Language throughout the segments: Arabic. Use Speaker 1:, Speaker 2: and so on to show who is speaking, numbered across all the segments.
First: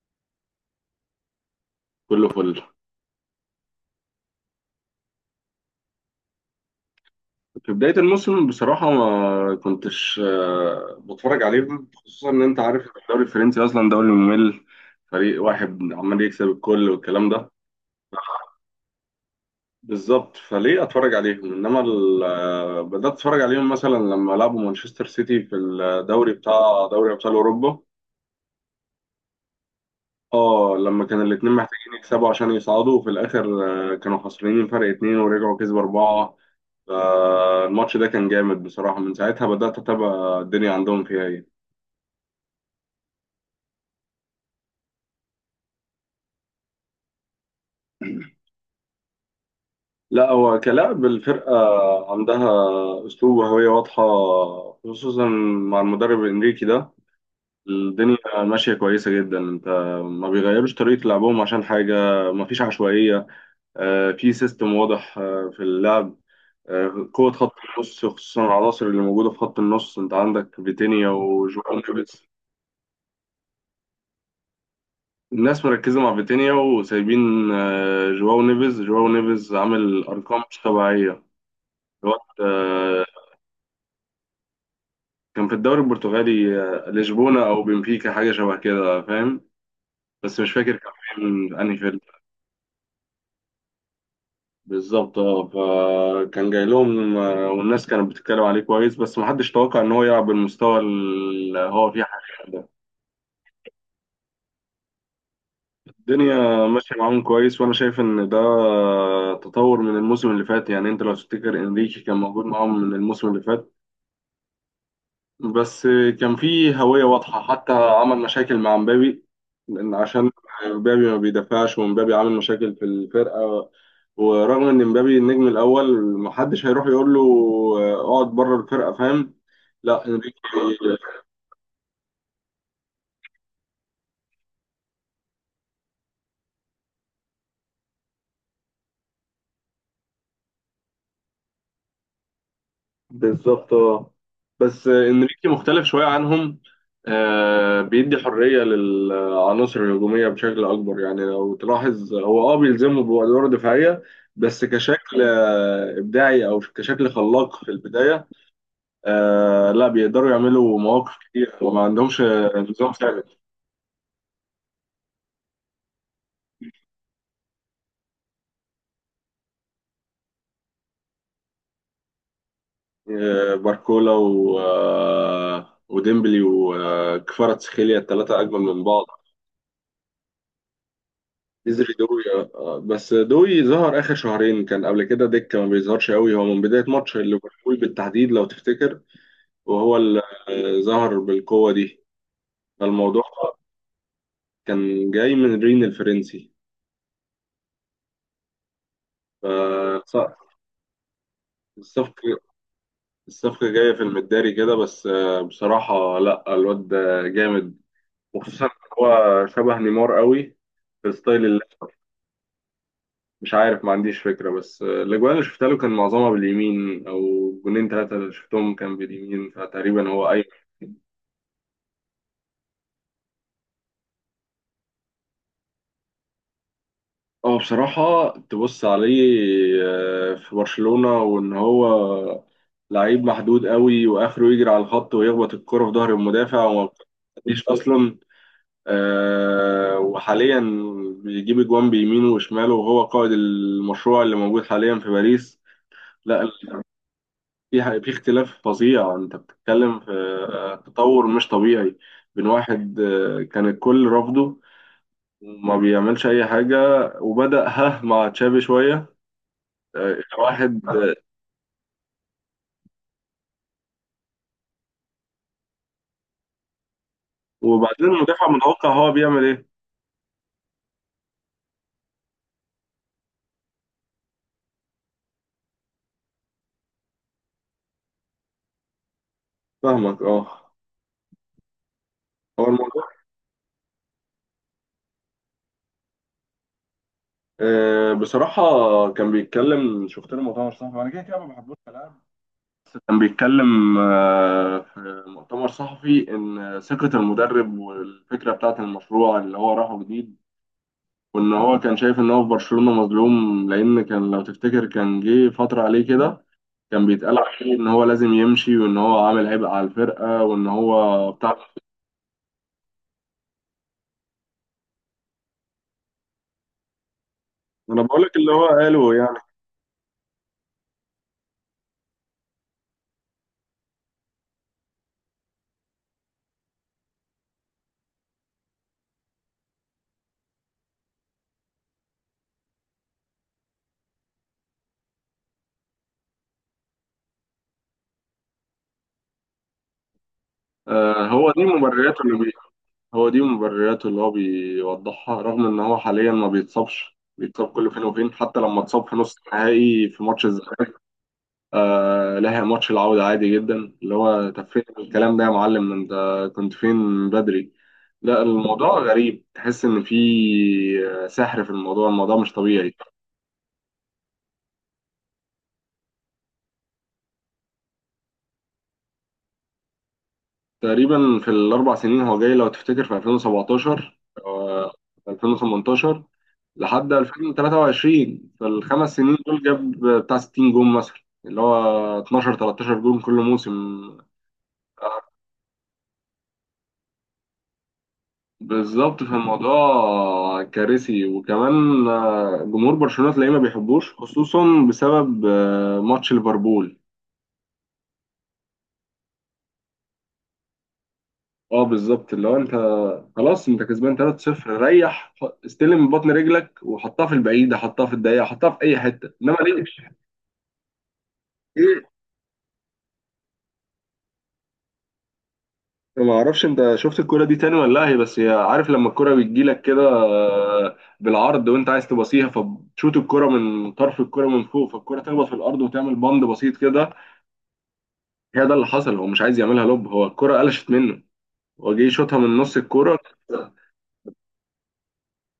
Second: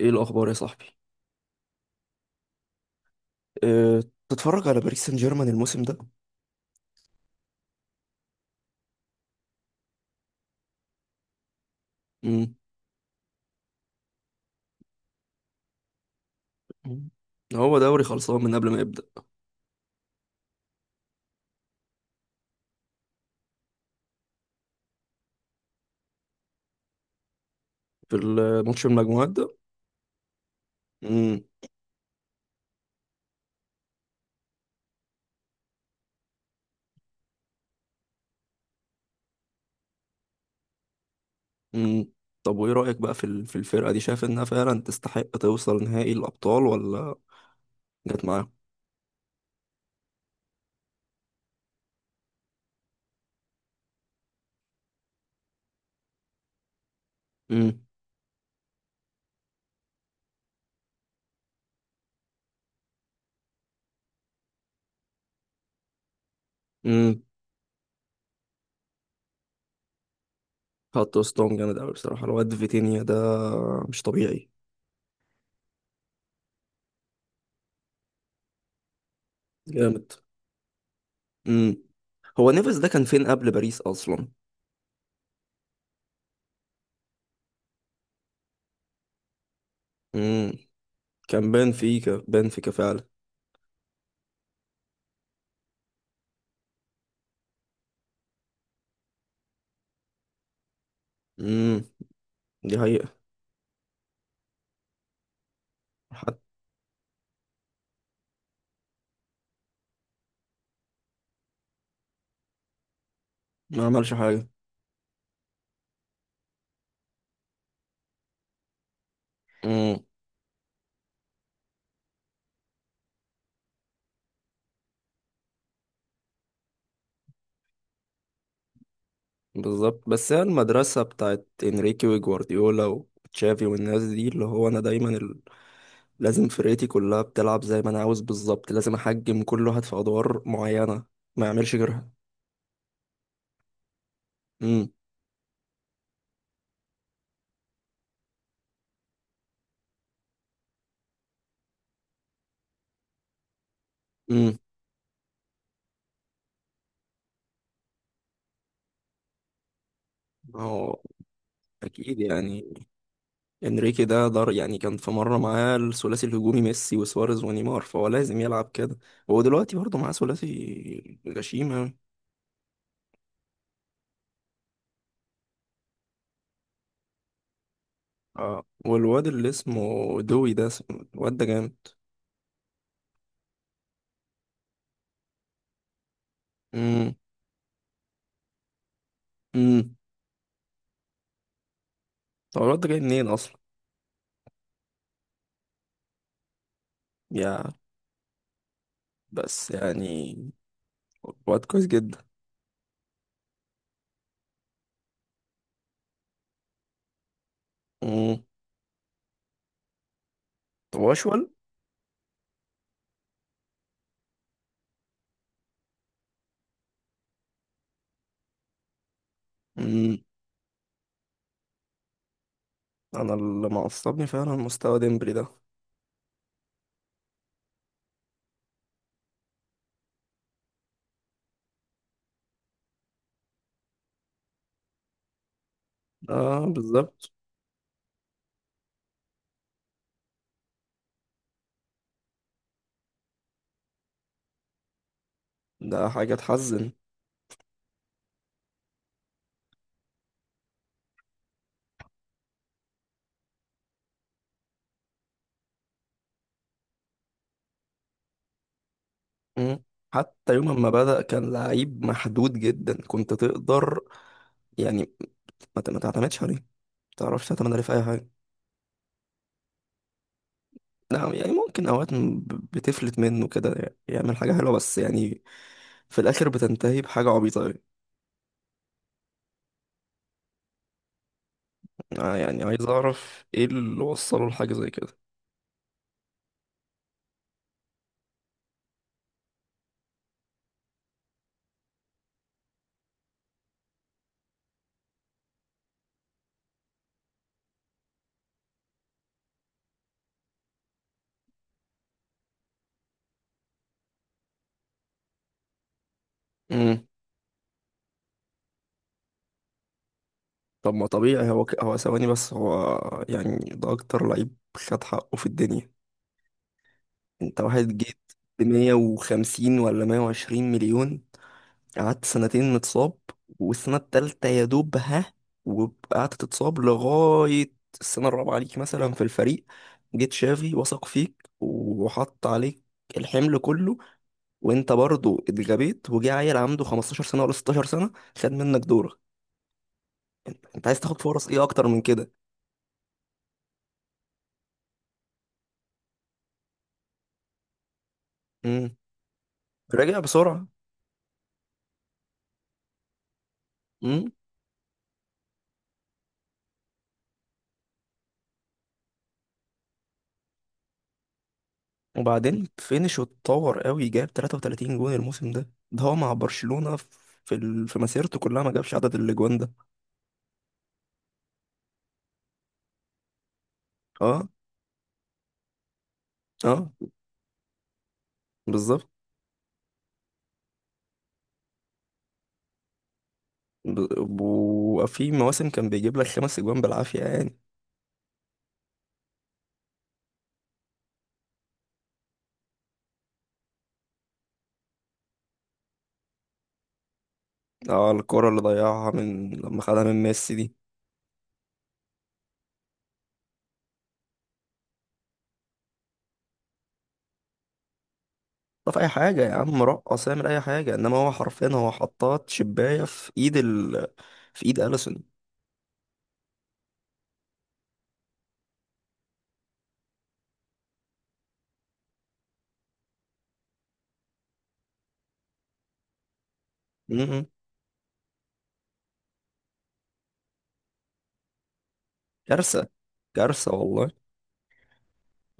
Speaker 1: ايه الاخبار يا صاحبي؟
Speaker 2: كله فل.
Speaker 1: أه. تتفرج على باريس سان جيرمان الموسم ده؟
Speaker 2: في بداية الموسم بصراحة ما كنتش بتفرج عليهم، خصوصا إن
Speaker 1: امم
Speaker 2: أنت عارف الدوري الفرنسي أصلا دوري ممل، فريق واحد عمال يكسب الكل والكلام ده.
Speaker 1: هو دوري خلصان من قبل ما يبدا.
Speaker 2: بالظبط، فليه أتفرج عليهم؟ إنما بدأت أتفرج عليهم مثلا لما لعبوا مانشستر سيتي في الدوري بتاع دوري أبطال أوروبا.
Speaker 1: في الماتش المجموعات ده؟
Speaker 2: اه، لما كان
Speaker 1: امم
Speaker 2: الاتنين محتاجين يكسبوا عشان يصعدوا وفي الآخر كانوا خسرانين فرق اتنين ورجعوا كسبوا أربعة. فالماتش ده كان جامد بصراحة، من ساعتها بدأت أتابع الدنيا عندهم فيها إيه.
Speaker 1: امم طب وايه رايك بقى في الفرقه دي؟ شايف انها فعلا تستحق توصل نهائي الابطال ولا جت معاهم؟
Speaker 2: لا، هو كلاعب الفرقة عندها أسلوب وهوية واضحة، خصوصا مع المدرب إنريكي ده.
Speaker 1: امم
Speaker 2: الدنيا ماشية كويسة جدا. أنت ما بيغيروش طريقة لعبهم عشان حاجة، ما فيش عشوائية، في سيستم واضح في اللعب،
Speaker 1: امم
Speaker 2: قوة خط النص، خصوصا العناصر اللي موجودة في خط النص، أنت عندك فيتينيا
Speaker 1: حط وسطهم جامد
Speaker 2: وجوان.
Speaker 1: قوي بصراحه، الواد فيتينيا ده مش طبيعي.
Speaker 2: الناس مركزة مع فيتينيا وسايبين جواو نيفيز عامل
Speaker 1: جامد.
Speaker 2: أرقام مش طبيعية
Speaker 1: امم
Speaker 2: الوقت
Speaker 1: هو نيفز ده كان فين قبل باريس اصلا؟
Speaker 2: كان في الدوري البرتغالي، لشبونة أو بنفيكا، حاجة شبه كده فاهم، بس
Speaker 1: امم
Speaker 2: مش فاكر كان
Speaker 1: كان
Speaker 2: فين
Speaker 1: بان
Speaker 2: أنهي فيلم.
Speaker 1: فيكا، بان فيكا فعلا.
Speaker 2: بالظبط، اه، فكان جاي لهم، والناس كانت بتتكلم عليه كويس، بس محدش توقع إن هو يلعب بالمستوى اللي
Speaker 1: امم
Speaker 2: هو فيه حاليا ده.
Speaker 1: دي حقيقه. حتى
Speaker 2: الدنيا ماشية معاهم كويس، وأنا شايف إن ده تطور من الموسم اللي فات. يعني أنت لو تفتكر إنريكي كان موجود معاهم من الموسم اللي فات،
Speaker 1: ما عملش حاجه.
Speaker 2: بس كان في هوية واضحة، حتى عمل مشاكل مع مبابي لأن
Speaker 1: امم
Speaker 2: عشان مبابي ما بيدافعش، ومبابي عامل مشاكل في الفرقة، ورغم إن مبابي النجم الأول، محدش هيروح يقول له اقعد بره الفرقة فاهم. لا،
Speaker 1: بالظبط. بس
Speaker 2: إنريكي
Speaker 1: هي المدرسة بتاعت انريكي وجوارديولا وتشافي والناس دي، اللي هو انا دايما لازم فرقتي كلها بتلعب زي ما انا عاوز، بالظبط، لازم احجم كل واحد في ادوار معينة، ما يعملش غيرها.
Speaker 2: بالظبط اه، بس
Speaker 1: امم
Speaker 2: انريكي مختلف شويه عنهم، بيدي حريه للعناصر الهجوميه بشكل اكبر. يعني لو تلاحظ هو اه بيلزمه بادوار دفاعيه،
Speaker 1: امم
Speaker 2: بس كشكل ابداعي او كشكل خلاق في البدايه، لا بيقدروا يعملوا
Speaker 1: هو
Speaker 2: مواقف كتير وما
Speaker 1: اكيد
Speaker 2: عندهمش
Speaker 1: يعني
Speaker 2: نظام ثابت.
Speaker 1: انريكي ده دار. يعني كان في مرة معاه الثلاثي الهجومي ميسي وسواريز ونيمار، فهو لازم يلعب كده. هو دلوقتي برضه معاه ثلاثي غشيم أوي.
Speaker 2: باركولا و آه وديمبلي وكفاراتسخيليا، الثلاثه اجمل
Speaker 1: اه،
Speaker 2: من بعض.
Speaker 1: والواد اللي اسمه دوي ده الواد ده جامد.
Speaker 2: نزل دوي بس دوي ظهر اخر شهرين، كان قبل كده دكه ما بيظهرش قوي، هو من بدايه ماتش ليفربول بالتحديد لو تفتكر،
Speaker 1: امم
Speaker 2: وهو اللي ظهر بالقوه دي.
Speaker 1: هو الواد ده جاي
Speaker 2: فالموضوع
Speaker 1: منين اصلا؟
Speaker 2: كان جاي من رين الفرنسي،
Speaker 1: يا بس يعني
Speaker 2: فالصفقه
Speaker 1: الواد كويس جدا.
Speaker 2: الصفقه جايه في المداري كده، بس بصراحه لا الواد ده جامد،
Speaker 1: امم
Speaker 2: وخصوصا إن هو شبه نيمار قوي في
Speaker 1: هو
Speaker 2: ستايل
Speaker 1: اشول.
Speaker 2: اللعب. مش عارف، ما عنديش فكرة، بس الأجوان اللي شفتها له كان معظمها باليمين، أو جونين ثلاثة اللي شفتهم كان باليمين، فتقريبا
Speaker 1: امم
Speaker 2: هو أي.
Speaker 1: انا اللي معصبني فعلا مستوى ديمبلي ده.
Speaker 2: هو بصراحة تبص عليه في برشلونة، وإن هو لعيب محدود قوي، وآخره يجري على الخط ويخبط الكرة في ظهر المدافع،
Speaker 1: اه
Speaker 2: وما
Speaker 1: بالظبط.
Speaker 2: بتعديش أصلا. وحاليا بيجيب أجوان بيمينه وشماله، وهو قائد المشروع اللي موجود حاليا في باريس.
Speaker 1: ده حاجه
Speaker 2: لا،
Speaker 1: تحزن.
Speaker 2: في اختلاف فظيع. انت بتتكلم في تطور مش طبيعي، بين واحد كان الكل رافضه وما بيعملش اي حاجه، وبدأ ها مع تشافي شويه،
Speaker 1: امم
Speaker 2: إلى
Speaker 1: حتى
Speaker 2: واحد
Speaker 1: يوم ما بدأ كان لعيب محدود جدا، كنت تقدر يعني ما تعتمدش عليه، ما تعرفش تعتمد عليه في اي
Speaker 2: وبعدين
Speaker 1: حاجه.
Speaker 2: المدافع متوقع هو بيعمل ايه.
Speaker 1: لا يعني ممكن اوقات بتفلت منه كده يعمل حاجه حلوه، بس يعني في الاخر بتنتهي بحاجه عبيطه أوي.
Speaker 2: فاهمك اه.
Speaker 1: آه، يعني
Speaker 2: هو
Speaker 1: عايز
Speaker 2: الموضوع
Speaker 1: اعرف ايه اللي وصله لحاجه زي كده.
Speaker 2: بصراحه كان بيتكلم، شفت له مؤتمر صحفي، انا كده كده ما بحبوش كلاعب. كان بيتكلم في مؤتمر صحفي، ان ثقه المدرب والفكره بتاعت المشروع اللي هو راحه جديد، وان هو كان شايف ان هو في برشلونة مظلوم، لان كان لو تفتكر كان جه فترة عليه كده،
Speaker 1: امم
Speaker 2: كان بيتقال عليه ان هو لازم يمشي، وان هو عامل عبء على الفرقة، وان
Speaker 1: طب ما
Speaker 2: هو
Speaker 1: طبيعي
Speaker 2: بتاع.
Speaker 1: هو هو ثواني بس. هو يعني ده اكتر لعيب خد حقه في الدنيا. انت واحد
Speaker 2: انا
Speaker 1: جيت
Speaker 2: بقول لك اللي
Speaker 1: ب
Speaker 2: هو قاله يعني.
Speaker 1: 150 ولا 120 مليون، قعدت 2 سنين متصاب، والسنة التالتة يا دوب ها، وقعدت تتصاب لغاية السنة الرابعة ليك مثلا في الفريق. جيت شافي وثق فيك وحط عليك الحمل كله، وانت برضو اتغبيت، وجه عيل عنده 15 سنة ولا 16 سنة خد منك دورك. انت عايز تاخد فرص
Speaker 2: هو
Speaker 1: ايه
Speaker 2: دي
Speaker 1: اكتر من
Speaker 2: مبرراته اللي بي هو دي مبرراته اللي هو بيوضحها، رغم ان هو حاليا ما بيتصابش، بيتصاب كل فين وفين، حتى لما
Speaker 1: كده؟
Speaker 2: اتصاب في نص النهائي
Speaker 1: رجع
Speaker 2: في ماتش
Speaker 1: بسرعة.
Speaker 2: الزمالك لها ماتش العودة عادي جدا. اللي
Speaker 1: امم
Speaker 2: هو طب فين الكلام ده يا معلم؟ انت كنت فين من بدري؟ لا، الموضوع غريب، تحس ان في سحر في الموضوع، الموضوع مش
Speaker 1: وبعدين
Speaker 2: طبيعي.
Speaker 1: فينش واتطور قوي، جاب 33 جون الموسم ده. ده هو مع برشلونة في مسيرته كلها ما جابش عدد الاجوان ده.
Speaker 2: تقريبا في الاربع سنين، هو جاي لو تفتكر في 2017
Speaker 1: اه.
Speaker 2: آه، 2018
Speaker 1: اه
Speaker 2: لحد 2023، في
Speaker 1: بالظبط.
Speaker 2: الخمس سنين دول جاب بتاع 60 جون مثلا، اللي هو 12 13 جون كل موسم.
Speaker 1: وفي مواسم كان بيجيب لك خمس اجوان بالعافية يعني.
Speaker 2: بالظبط، فالموضوع كارثي. وكمان جمهور برشلونة تلاقيه ما بيحبوش، خصوصا بسبب ماتش ليفربول.
Speaker 1: اه، الكرة اللي ضيعها من لما خدها من ميسي دي.
Speaker 2: اه بالظبط، اللي هو انت خلاص انت كسبان 3-0، ريح، استلم من بطن رجلك وحطها في البعيدة، حطها في الضيقة، حطها في
Speaker 1: طب
Speaker 2: اي
Speaker 1: اي
Speaker 2: حتة،
Speaker 1: حاجة يا
Speaker 2: انما
Speaker 1: عم،
Speaker 2: ليه؟
Speaker 1: رقص، اعمل اي حاجة، انما هو حرفيا هو
Speaker 2: ايه.
Speaker 1: حطات شباية في ايد في ايد اليسون.
Speaker 2: ما اعرفش انت شفت الكرة دي تاني ولا لا، هي بس هي عارف، لما الكرة بتجيلك كده بالعرض وانت عايز تباصيها، فبتشوت الكرة من طرف الكرة من فوق، فالكرة تخبط في الارض وتعمل بند بسيط كده.
Speaker 1: امم
Speaker 2: هي ده اللي حصل، هو مش عايز يعملها لوب، هو الكرة قلشت منه، هو جه يشوطها من نص
Speaker 1: كارثة.
Speaker 2: الكرة.
Speaker 1: كارثة والله.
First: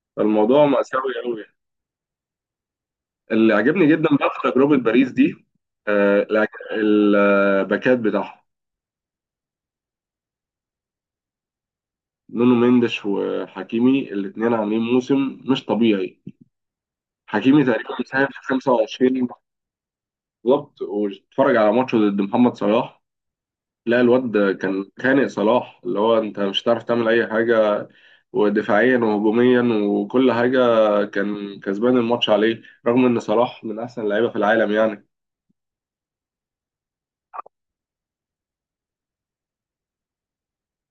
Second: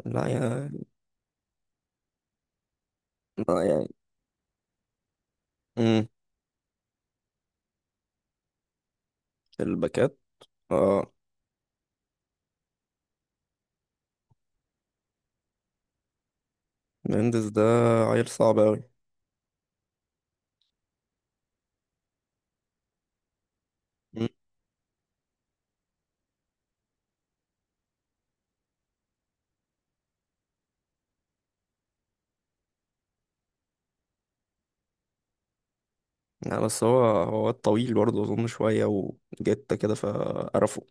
Speaker 1: لا
Speaker 2: فالموضوع
Speaker 1: يا.
Speaker 2: مأساوي قوي. اللي
Speaker 1: لا
Speaker 2: عجبني جدا بقى في تجربة باريس دي
Speaker 1: يعني
Speaker 2: آه، الع- الباكات بتاعهم،
Speaker 1: الباكات. اه،
Speaker 2: نونو مينديش وحكيمي، الاثنين عاملين موسم مش طبيعي.
Speaker 1: مندز ده
Speaker 2: حكيمي تقريبا مساهم
Speaker 1: عيل
Speaker 2: في
Speaker 1: صعب أوي.
Speaker 2: 25. بالظبط، واتفرج على ماتشه ضد محمد صلاح، لا
Speaker 1: مم.
Speaker 2: الواد كان خانق صلاح، اللي هو انت مش هتعرف تعمل اي حاجة، ودفاعيا وهجوميا وكل حاجة، كان كسبان الماتش عليه، رغم إن صلاح من أحسن اللعيبة في العالم يعني.
Speaker 1: يعني بس هو واد طويل برضه، أظن شوية وجته كده فقرفه.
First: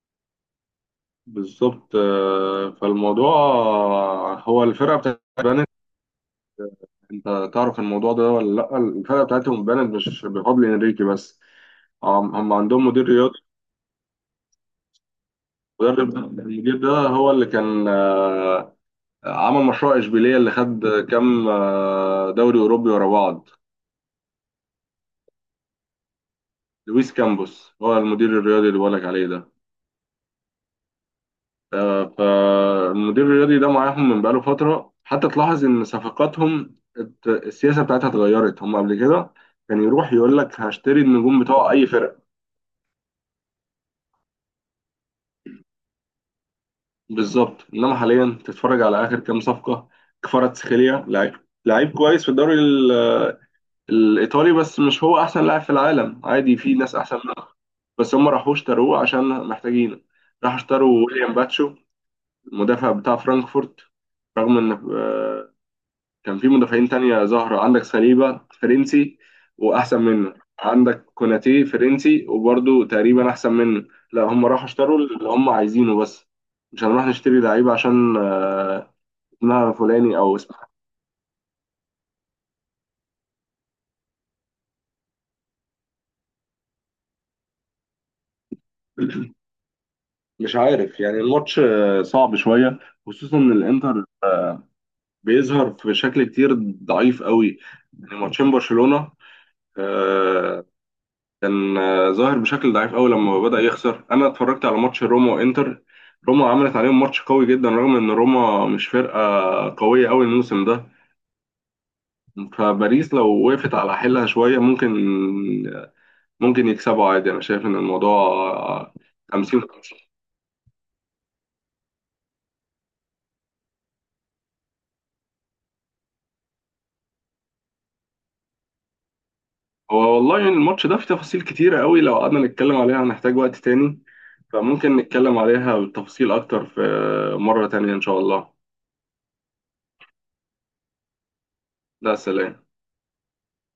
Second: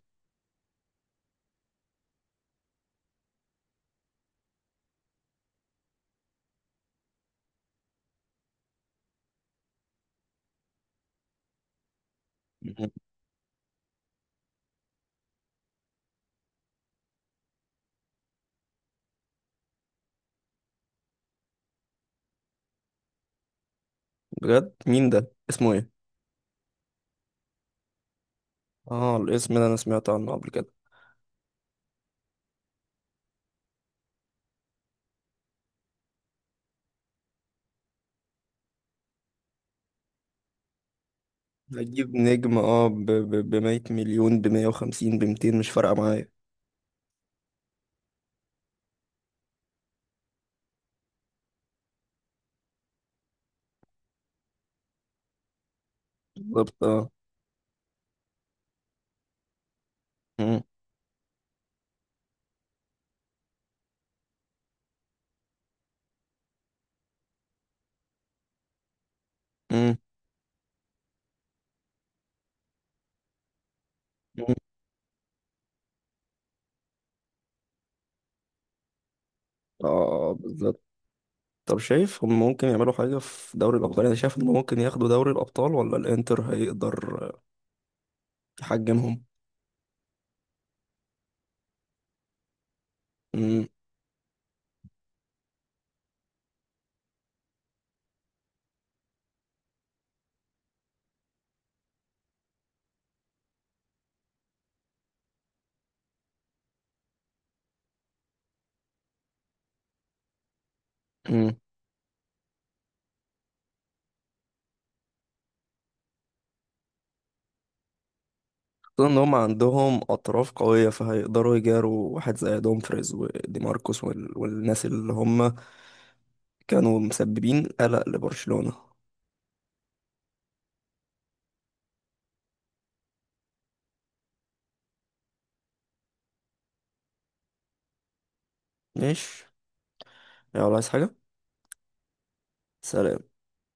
Speaker 2: بالظبط فالموضوع، هو الفرقة بتاعت بنت، أنت تعرف الموضوع ده ولا لأ؟ الفرقة بتاعتهم بنت مش بفضل إنريكي بس، هم عندهم
Speaker 1: مم.
Speaker 2: مدير رياضي، المدرب ده المدير ده هو اللي كان عمل مشروع إشبيلية، اللي خد كام دوري أوروبي ورا بعض.
Speaker 1: بجد مين ده، اسمه ايه؟
Speaker 2: لويس كامبوس، هو المدير الرياضي اللي بقولك
Speaker 1: اه،
Speaker 2: عليه ده.
Speaker 1: الاسم ده أنا سمعت عنه قبل كده.
Speaker 2: فالمدير الرياضي ده معاهم من بقاله فترة، حتى تلاحظ إن صفقاتهم السياسة بتاعتها اتغيرت. هم قبل كده كان يروح يقول لك هشتري النجوم بتوع أي
Speaker 1: هجيب
Speaker 2: فرقة،
Speaker 1: نجم بمية مليون، بمية وخمسين، بمتين، مش فارقة معايا.
Speaker 2: بالظبط. إنما حاليا تتفرج على آخر كام صفقة، كفاراتسخيليا لعيب، لعيب كويس في الإيطالي، بس مش هو أحسن لاعب في العالم، عادي في
Speaker 1: بالظبط
Speaker 2: ناس
Speaker 1: اه.
Speaker 2: أحسن منه، بس هم راحوش اشتروه عشان محتاجينه. راحوا
Speaker 1: مم.
Speaker 2: اشتروا ويليام باتشو المدافع بتاع فرانكفورت، رغم إن كان في مدافعين تانية ظاهرة، عندك ساليبا فرنسي
Speaker 1: مم.
Speaker 2: وأحسن منه، عندك كوناتي فرنسي وبرضه تقريبا أحسن منه، لا هم
Speaker 1: مم.
Speaker 2: راحوا اشتروا اللي هم عايزينه بس، مش هنروح نشتري لعيبة عشان اسمها فلاني
Speaker 1: اه
Speaker 2: أو اسمها.
Speaker 1: بالظبط. طب شايف هم ممكن يعملوا حاجة في دوري الأبطال؟ أنا شايف إن ممكن ياخدوا دوري الأبطال، ولا الإنتر هيقدر يحجمهم؟
Speaker 2: مش عارف، يعني الماتش صعب شوية، خصوصا إن
Speaker 1: مم.
Speaker 2: الإنتر بيظهر في شكل كتير ضعيف قوي، يعني ماتشين برشلونة آه، كان ظاهر بشكل ضعيف قوي لما بدأ يخسر. انا اتفرجت على ماتش روما وانتر، روما عملت عليهم ماتش قوي جدا، رغم ان روما مش فرقة قوية قوي الموسم ده. فباريس لو وقفت على حيلها شوية ممكن، ممكن يكسبوا عادي. انا شايف ان الموضوع
Speaker 1: خصوصا ان هم
Speaker 2: 50.
Speaker 1: عندهم اطراف قويه، فهيقدروا يجاروا واحد زي دومفريز ودي ماركوس والناس اللي هم كانوا مسببين قلق لبرشلونه.
Speaker 2: هو والله يعني الماتش ده فيه تفاصيل كتيرة قوي، لو قعدنا نتكلم عليها هنحتاج وقت تاني، فممكن نتكلم عليها بالتفصيل اكتر في مرة تانية ان شاء الله.
Speaker 1: ماشي. يلا، عايز حاجه؟
Speaker 2: ده، سلام.
Speaker 1: سلام.